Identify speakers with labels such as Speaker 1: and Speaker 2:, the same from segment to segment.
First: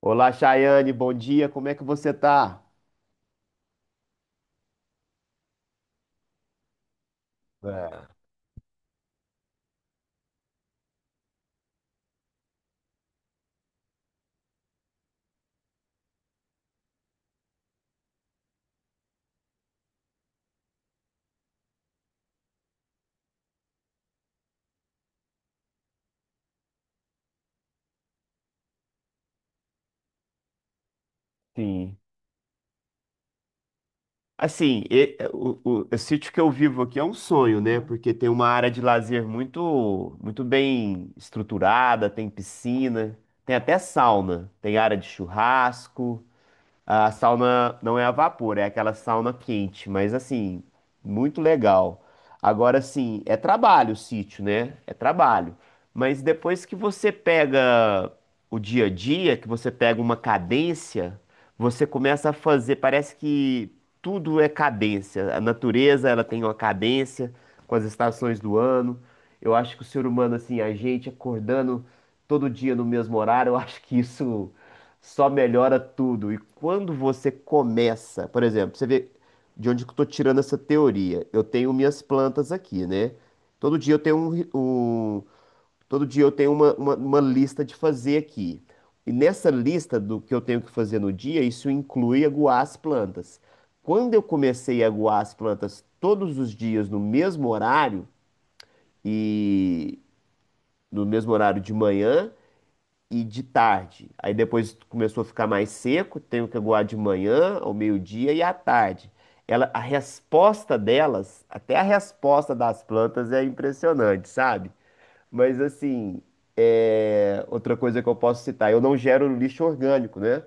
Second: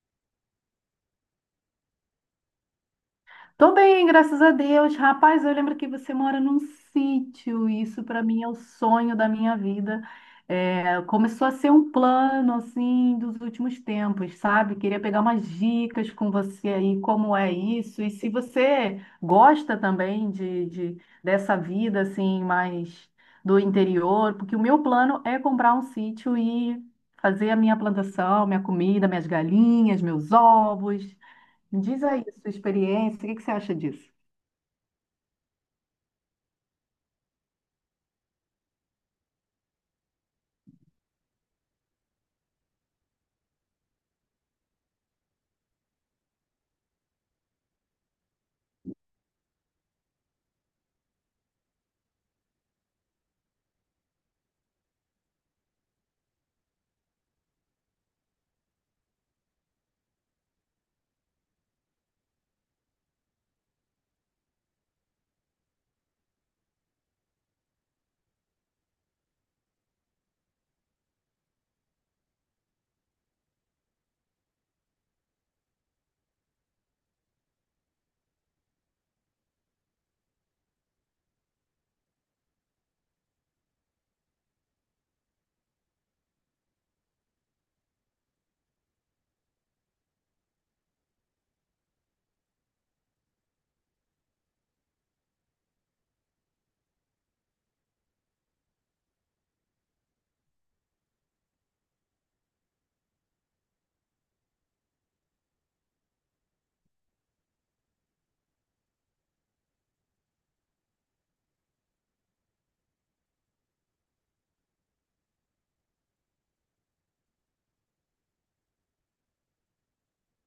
Speaker 1: Olá, Chayane, bom dia, como é que você tá?
Speaker 2: Tô bem, graças a Deus. Rapaz, eu lembro que você mora num sítio, e isso
Speaker 1: É.
Speaker 2: para mim é o sonho da minha vida. É, começou a ser um plano assim dos últimos tempos, sabe? Queria pegar umas dicas com você aí, como é isso, e se você gosta também dessa vida assim, mais do interior, porque o meu plano é comprar um sítio e fazer a minha plantação, minha comida, minhas galinhas, meus ovos. Me
Speaker 1: Sim.
Speaker 2: diz aí a sua experiência, o que que você acha disso?
Speaker 1: Assim, o sítio que eu vivo aqui é um sonho, né? Porque tem uma área de lazer muito, muito bem estruturada, tem piscina, tem até sauna, tem área de churrasco. A sauna não é a vapor, é aquela sauna quente, mas assim, muito legal. Agora sim, é trabalho o sítio, né? É trabalho. Mas depois que você pega o dia a dia, que você pega uma cadência, você começa a fazer, parece que tudo é cadência. A natureza, ela tem uma cadência com as estações do ano. Eu acho que o ser humano, assim, a gente acordando todo dia no mesmo horário, eu acho que isso só melhora tudo. E quando você começa, por exemplo, você vê de onde que eu estou tirando essa teoria. Eu tenho minhas plantas aqui, né? Todo dia eu tenho um, ri- um- Todo dia eu tenho uma lista de fazer aqui. E nessa lista do que eu tenho que fazer no dia, isso inclui aguar as plantas. Quando eu comecei a aguar as plantas todos os dias no mesmo horário e no mesmo horário de manhã, e de tarde. Aí depois começou a ficar mais seco, tenho que aguar de manhã, ao meio-dia e à tarde. Ela, a resposta delas, até a resposta das plantas é impressionante, sabe? Mas assim, é, outra coisa que eu posso citar, eu não gero lixo orgânico, né?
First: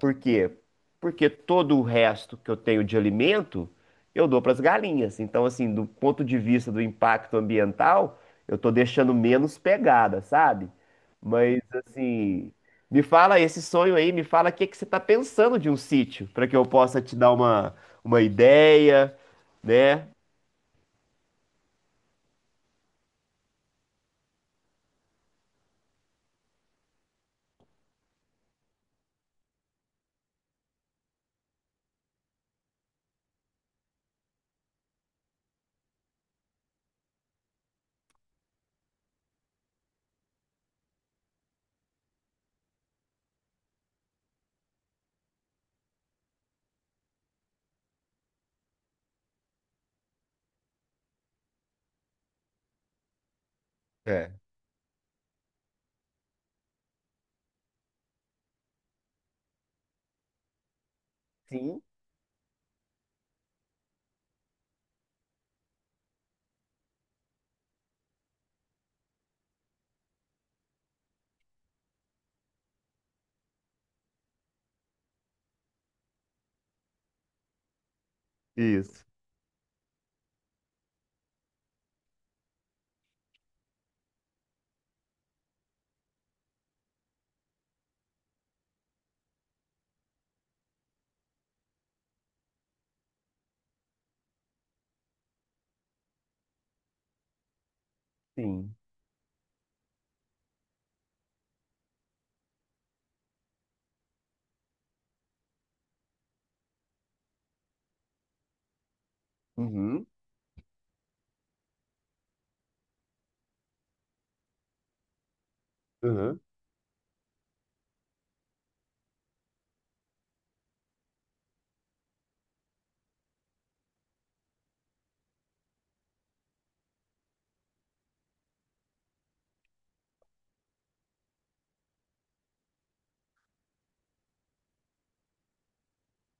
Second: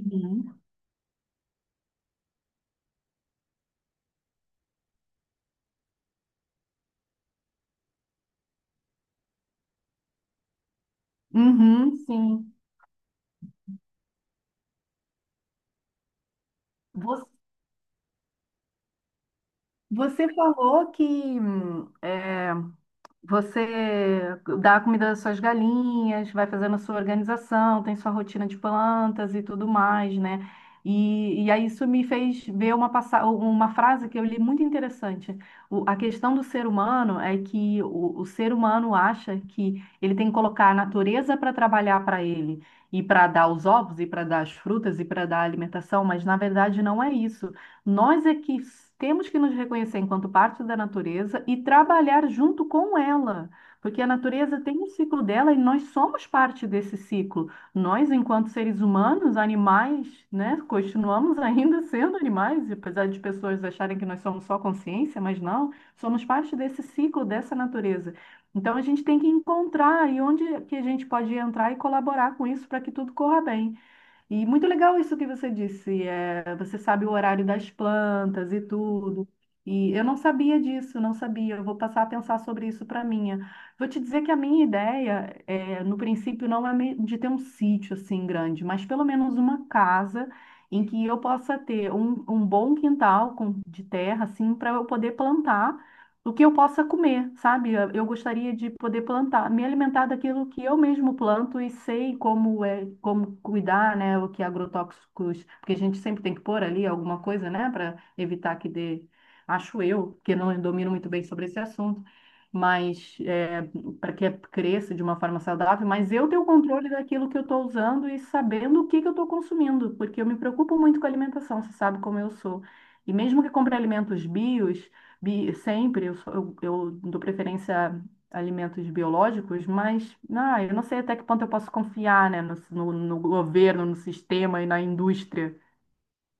Speaker 1: Por quê? Porque todo o resto que eu tenho de alimento eu dou para as galinhas. Então, assim, do ponto de vista do impacto ambiental, eu estou deixando menos pegada, sabe? Mas,
Speaker 2: Uhum, sim.
Speaker 1: assim, me fala esse sonho aí, me fala o que que você está pensando de um sítio, para que eu possa te
Speaker 2: Vo-
Speaker 1: dar uma ideia, né?
Speaker 2: Você falou que você dá a comida das suas galinhas, vai fazendo a sua organização, tem sua rotina de plantas e tudo mais, né? E aí isso me fez ver uma frase que eu li muito interessante. A questão do ser humano é que o ser humano acha que ele tem que colocar a natureza para trabalhar para ele, e para dar os ovos, e para dar as frutas, e para dar a alimentação, mas na verdade não é isso. Nós é que temos que nos reconhecer enquanto parte da natureza e trabalhar junto com ela, porque a
Speaker 1: É.
Speaker 2: natureza tem um ciclo dela e nós somos parte desse ciclo. Nós, enquanto seres humanos, animais, né, continuamos
Speaker 1: Sim.
Speaker 2: ainda sendo animais, apesar de pessoas acharem que nós somos só consciência, mas não, somos parte desse ciclo, dessa natureza. Então a gente tem que encontrar aí onde é que a gente pode entrar e colaborar com isso para que tudo corra bem. E muito legal isso que você disse, você sabe o horário das plantas e
Speaker 1: Isso.
Speaker 2: tudo. E eu não sabia disso, não sabia. Eu vou passar a pensar sobre isso para minha. Vou te dizer que a minha ideia, no princípio, não é de ter um sítio assim grande, mas pelo menos uma casa em que eu possa ter um bom quintal de terra, assim, para eu poder plantar do que eu possa comer, sabe? Eu gostaria de
Speaker 1: Sim.
Speaker 2: poder plantar, me alimentar daquilo que eu mesmo planto e sei como é, como cuidar, né? O que agrotóxicos, porque a gente sempre tem que pôr ali alguma coisa, né, para evitar que dê, acho
Speaker 1: Uhum.
Speaker 2: eu, que não domino muito bem sobre esse assunto. Mas para que cresça de uma forma saudável, mas eu ter
Speaker 1: Uhum.
Speaker 2: o controle daquilo que eu estou usando e sabendo o que que eu estou consumindo, porque eu me preocupo muito com a alimentação, você sabe como eu sou. E mesmo que compre alimentos bios, sempre eu dou preferência a alimentos biológicos, mas ah, eu não sei até que ponto eu posso confiar, né, no governo, no sistema e na indústria.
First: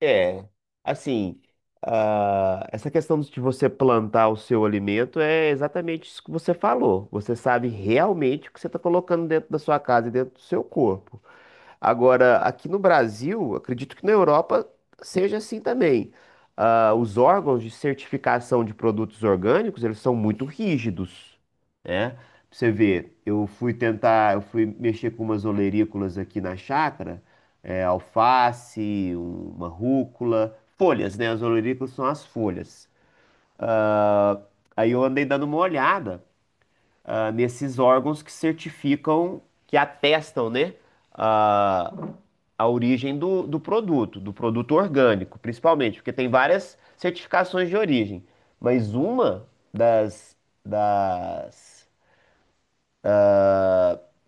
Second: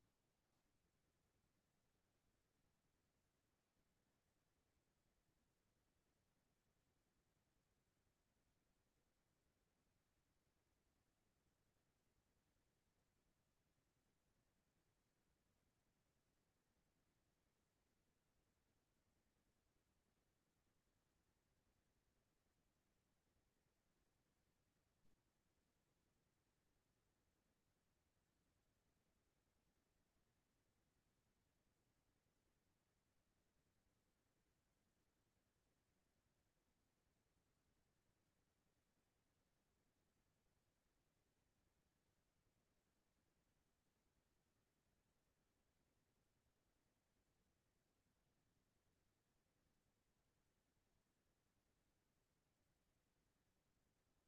Speaker 1: É, assim, essa questão de você plantar o seu alimento é exatamente isso que você falou. Você sabe realmente o que você está colocando dentro da sua casa e dentro do seu corpo. Agora, aqui no Brasil, acredito que na Europa seja assim também. Ah, os órgãos de certificação de produtos orgânicos, eles são muito rígidos, né? Pra você vê, eu fui tentar, eu fui mexer com umas olerícolas aqui na chácara, é, alface, uma rúcula, folhas, né? As olerícolas são as folhas. Ah, aí eu andei dando uma olhada nesses órgãos que certificam, que atestam, né, a, a origem do produto orgânico, principalmente, porque tem várias certificações de origem, mas das, das,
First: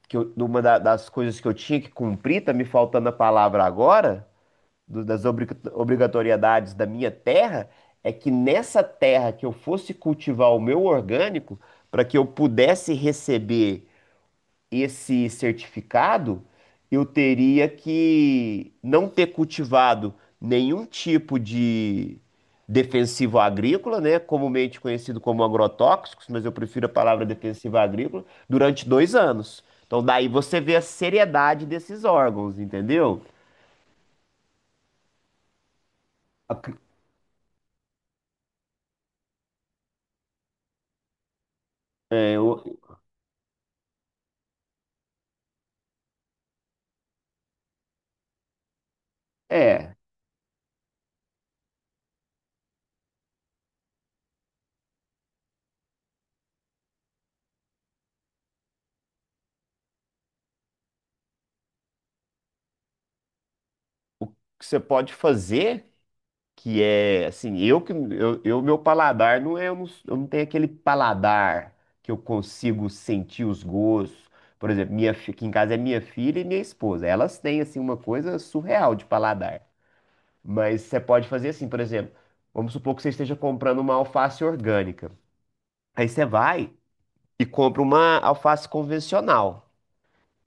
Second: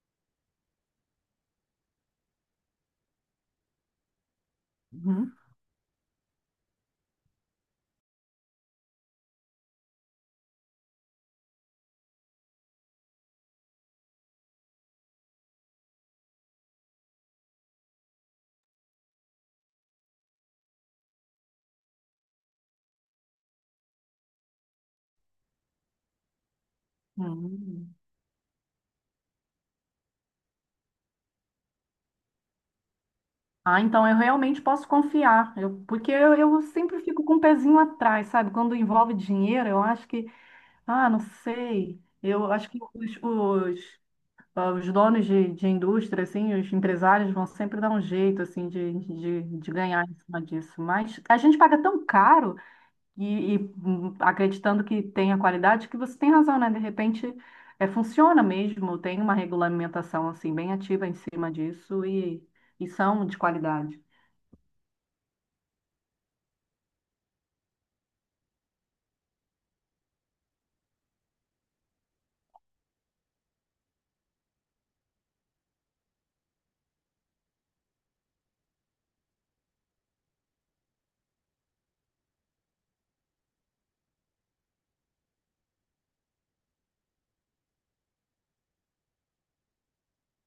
Speaker 1: uma das coisas que eu tinha que cumprir, tá me faltando a palavra agora, das
Speaker 2: Uhum.
Speaker 1: obrigatoriedades da minha terra, é que nessa terra que eu fosse cultivar o meu orgânico, para que eu pudesse receber esse certificado, eu teria que não ter cultivado nenhum tipo de defensivo agrícola, né, comumente conhecido como agrotóxicos, mas eu prefiro a palavra defensiva
Speaker 2: Hum.
Speaker 1: agrícola, durante 2 anos. Então, daí você vê a seriedade desses órgãos, entendeu?
Speaker 2: Ah, então eu realmente posso confiar, eu, porque eu
Speaker 1: Ac-
Speaker 2: sempre fico com o pezinho atrás, sabe? Quando envolve dinheiro, eu acho que, ah, não sei,
Speaker 1: É,
Speaker 2: eu
Speaker 1: o-
Speaker 2: acho que os donos de indústria, assim, os empresários vão sempre dar um jeito, assim, de
Speaker 1: é, o
Speaker 2: ganhar em cima disso. Mas a gente paga tão caro e acreditando que tem a qualidade que você tem razão, né? De repente, funciona mesmo, tem uma regulamentação, assim, bem ativa em cima disso e são de qualidade.
Speaker 1: que você pode fazer. Que é assim, eu, meu paladar não é, eu não tenho aquele paladar que eu consigo sentir os gostos. Por exemplo, aqui em casa é minha filha e minha esposa. Elas têm assim uma coisa surreal de paladar. Mas você pode fazer assim, por exemplo, vamos supor que você esteja comprando uma alface orgânica. Aí você vai e compra uma alface convencional.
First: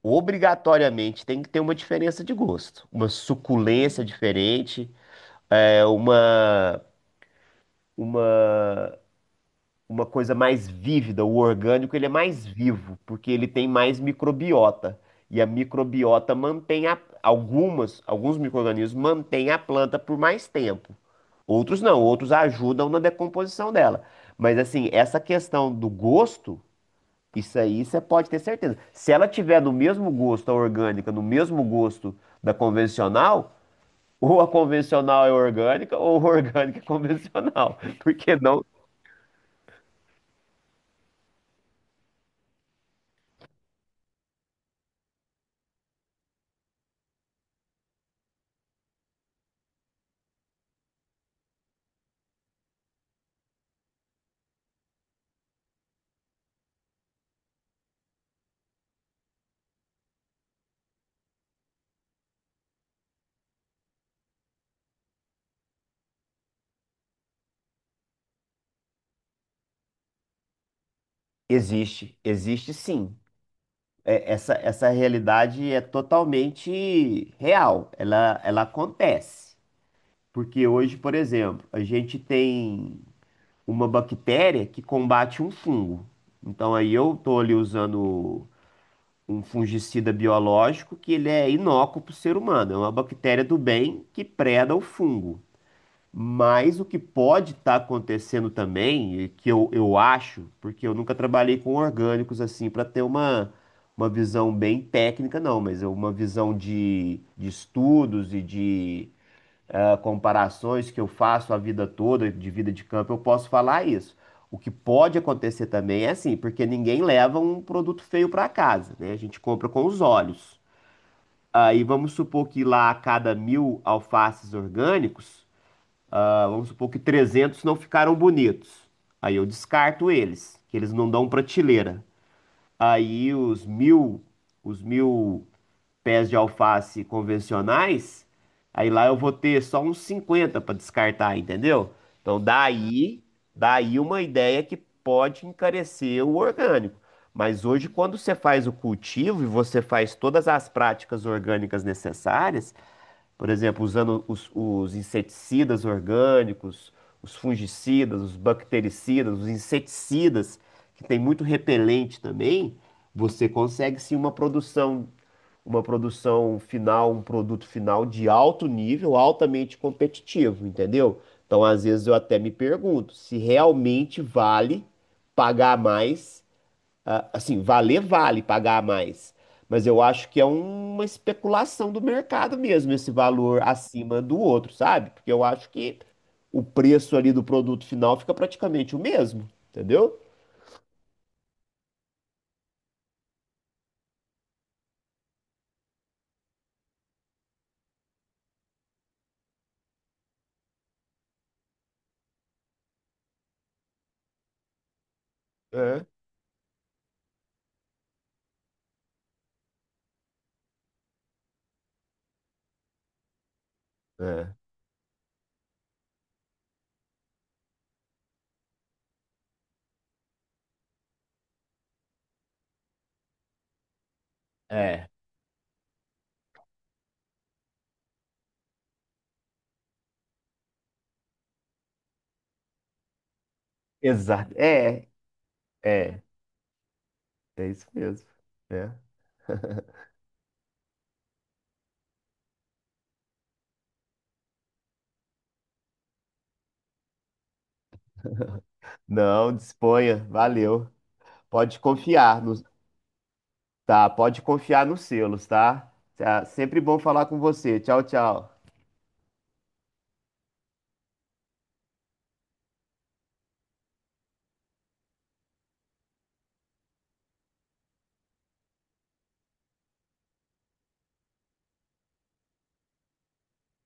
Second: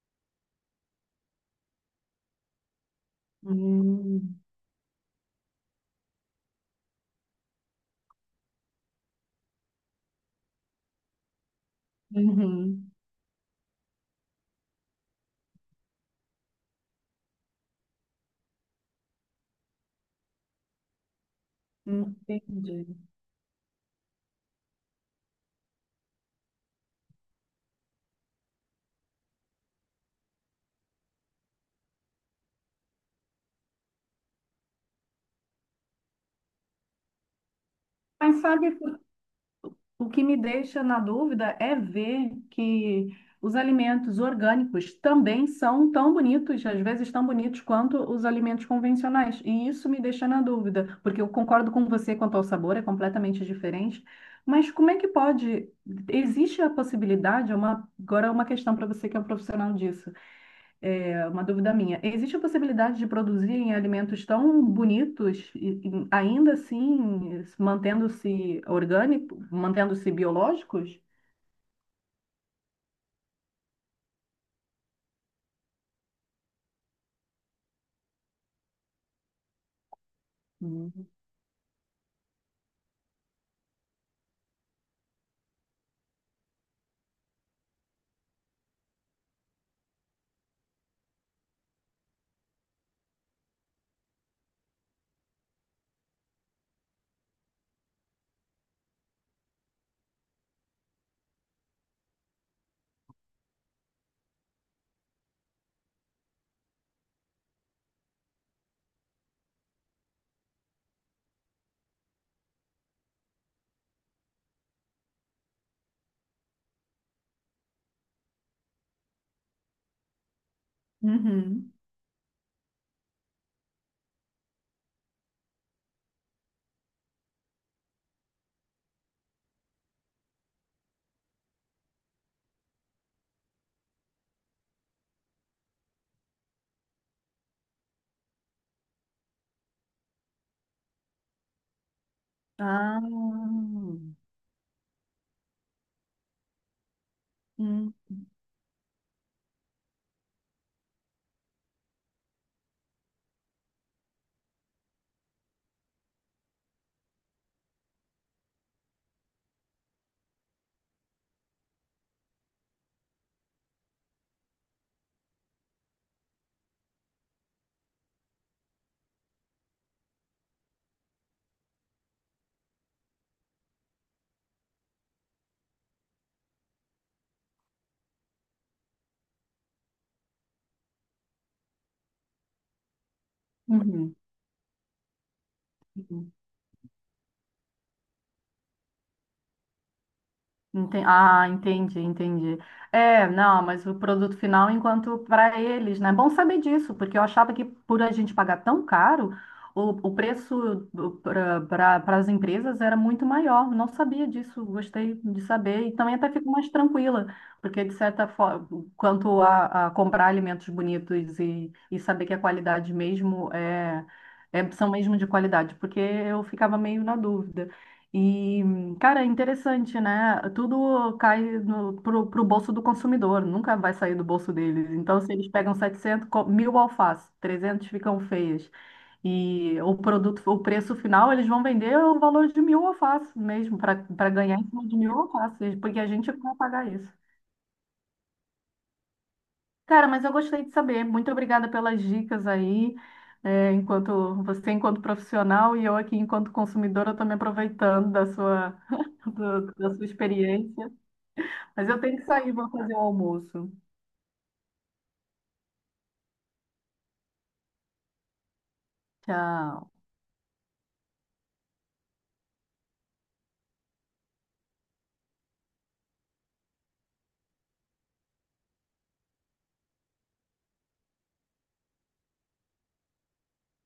Speaker 1: Obrigatoriamente tem que ter uma diferença de gosto, uma suculência
Speaker 2: Hum,
Speaker 1: diferente, é, uma uma coisa mais vívida, o orgânico ele é mais
Speaker 2: uhum,
Speaker 1: vivo, porque ele tem mais microbiota. E a microbiota mantém a, algumas, alguns micro-organismos mantêm a planta por mais tempo. Outros não, outros ajudam
Speaker 2: entendi.
Speaker 1: na decomposição dela. Mas assim, essa questão do gosto, isso aí você pode ter certeza. Se ela tiver no mesmo gosto a orgânica, no mesmo gosto da convencional, ou a convencional é orgânica, ou a orgânica é convencional. Porque
Speaker 2: Mas
Speaker 1: não,
Speaker 2: sabe o que me deixa na dúvida é ver que os alimentos orgânicos também são tão bonitos, às vezes tão bonitos quanto os alimentos convencionais. E isso me deixa na dúvida, porque eu concordo com você quanto ao sabor, é completamente diferente. Mas como é que pode? Existe a possibilidade, é uma, agora é uma questão para você que é um profissional disso. É uma dúvida minha. Existe a possibilidade de produzirem alimentos tão bonitos e ainda assim mantendo-se orgânico, mantendo-se biológicos?
Speaker 1: existe, existe sim. É, essa realidade é totalmente real, ela acontece. Porque hoje,
Speaker 2: Uhum.
Speaker 1: por exemplo, a gente tem uma bactéria que combate um fungo. Então aí eu estou ali usando um fungicida biológico que ele é inócuo para o ser humano, é uma bactéria do bem que preda o fungo. Mas o que pode estar acontecendo também, e que eu acho, porque eu nunca trabalhei com orgânicos assim para ter uma visão bem técnica, não, mas é uma visão de estudos e de comparações que eu faço a vida toda, de vida de campo, eu posso falar isso. O que pode acontecer também é assim, porque ninguém leva um produto feio para casa, né? A gente compra com os olhos.
Speaker 2: Uhum.
Speaker 1: Aí vamos supor que lá a cada 1.000 alfaces orgânicos vamos supor que 300 não ficaram bonitos. Aí eu descarto eles, que eles não dão prateleira. Aí os 1.000 pés de alface convencionais, aí lá eu vou ter só uns 50 para descartar, entendeu? Então daí,
Speaker 2: Ah.
Speaker 1: daí uma ideia que pode encarecer o orgânico. Mas hoje,
Speaker 2: Hum.
Speaker 1: quando você faz o cultivo e você faz todas as práticas orgânicas necessárias, por exemplo, usando os inseticidas orgânicos, os fungicidas, os bactericidas, os inseticidas, que tem muito repelente também, você consegue sim uma produção final, um produto final de alto nível, altamente competitivo, entendeu? Então, às vezes eu até me pergunto se realmente vale pagar mais assim, valer vale pagar mais, mas eu acho que é uma especulação do mercado mesmo, esse valor
Speaker 2: Uhum.
Speaker 1: acima do outro, sabe? Porque eu acho que o preço ali do produto final fica praticamente o mesmo, entendeu?
Speaker 2: Ah, entendi, entendi. É, não, mas o produto final, enquanto para eles, né? É bom saber disso, porque eu achava que por a gente pagar tão caro, o preço para as empresas era muito maior. Não sabia disso, gostei de saber. E
Speaker 1: É.
Speaker 2: também até fico mais tranquila, porque de certa forma, quanto a comprar alimentos bonitos e saber que a qualidade mesmo
Speaker 1: É,
Speaker 2: são mesmo de qualidade, porque eu ficava meio na dúvida. E cara, é interessante, né? Tudo cai no, pro, pro bolso do consumidor, nunca vai sair do bolso deles.
Speaker 1: é,
Speaker 2: Então, se eles pegam mil alfaces, 300 ficam feias. E o produto, o preço final, eles vão vender o valor de mil alfaces mesmo, para
Speaker 1: exato.
Speaker 2: ganhar em cima de mil alfaces, porque a
Speaker 1: É,
Speaker 2: gente vai pagar isso.
Speaker 1: é isso mesmo. É.
Speaker 2: Cara, mas eu gostei de saber. Muito obrigada pelas dicas aí. É, enquanto você, enquanto profissional, e eu aqui, enquanto consumidora, estou me aproveitando da sua,
Speaker 1: Não,
Speaker 2: da sua
Speaker 1: disponha, valeu.
Speaker 2: experiência.
Speaker 1: Pode
Speaker 2: Mas eu tenho que
Speaker 1: confiar
Speaker 2: sair,
Speaker 1: nos,
Speaker 2: vou fazer o almoço.
Speaker 1: tá? Pode confiar nos selos, tá? Tá, sempre bom falar com você. Tchau, tchau.
Speaker 2: Tchau.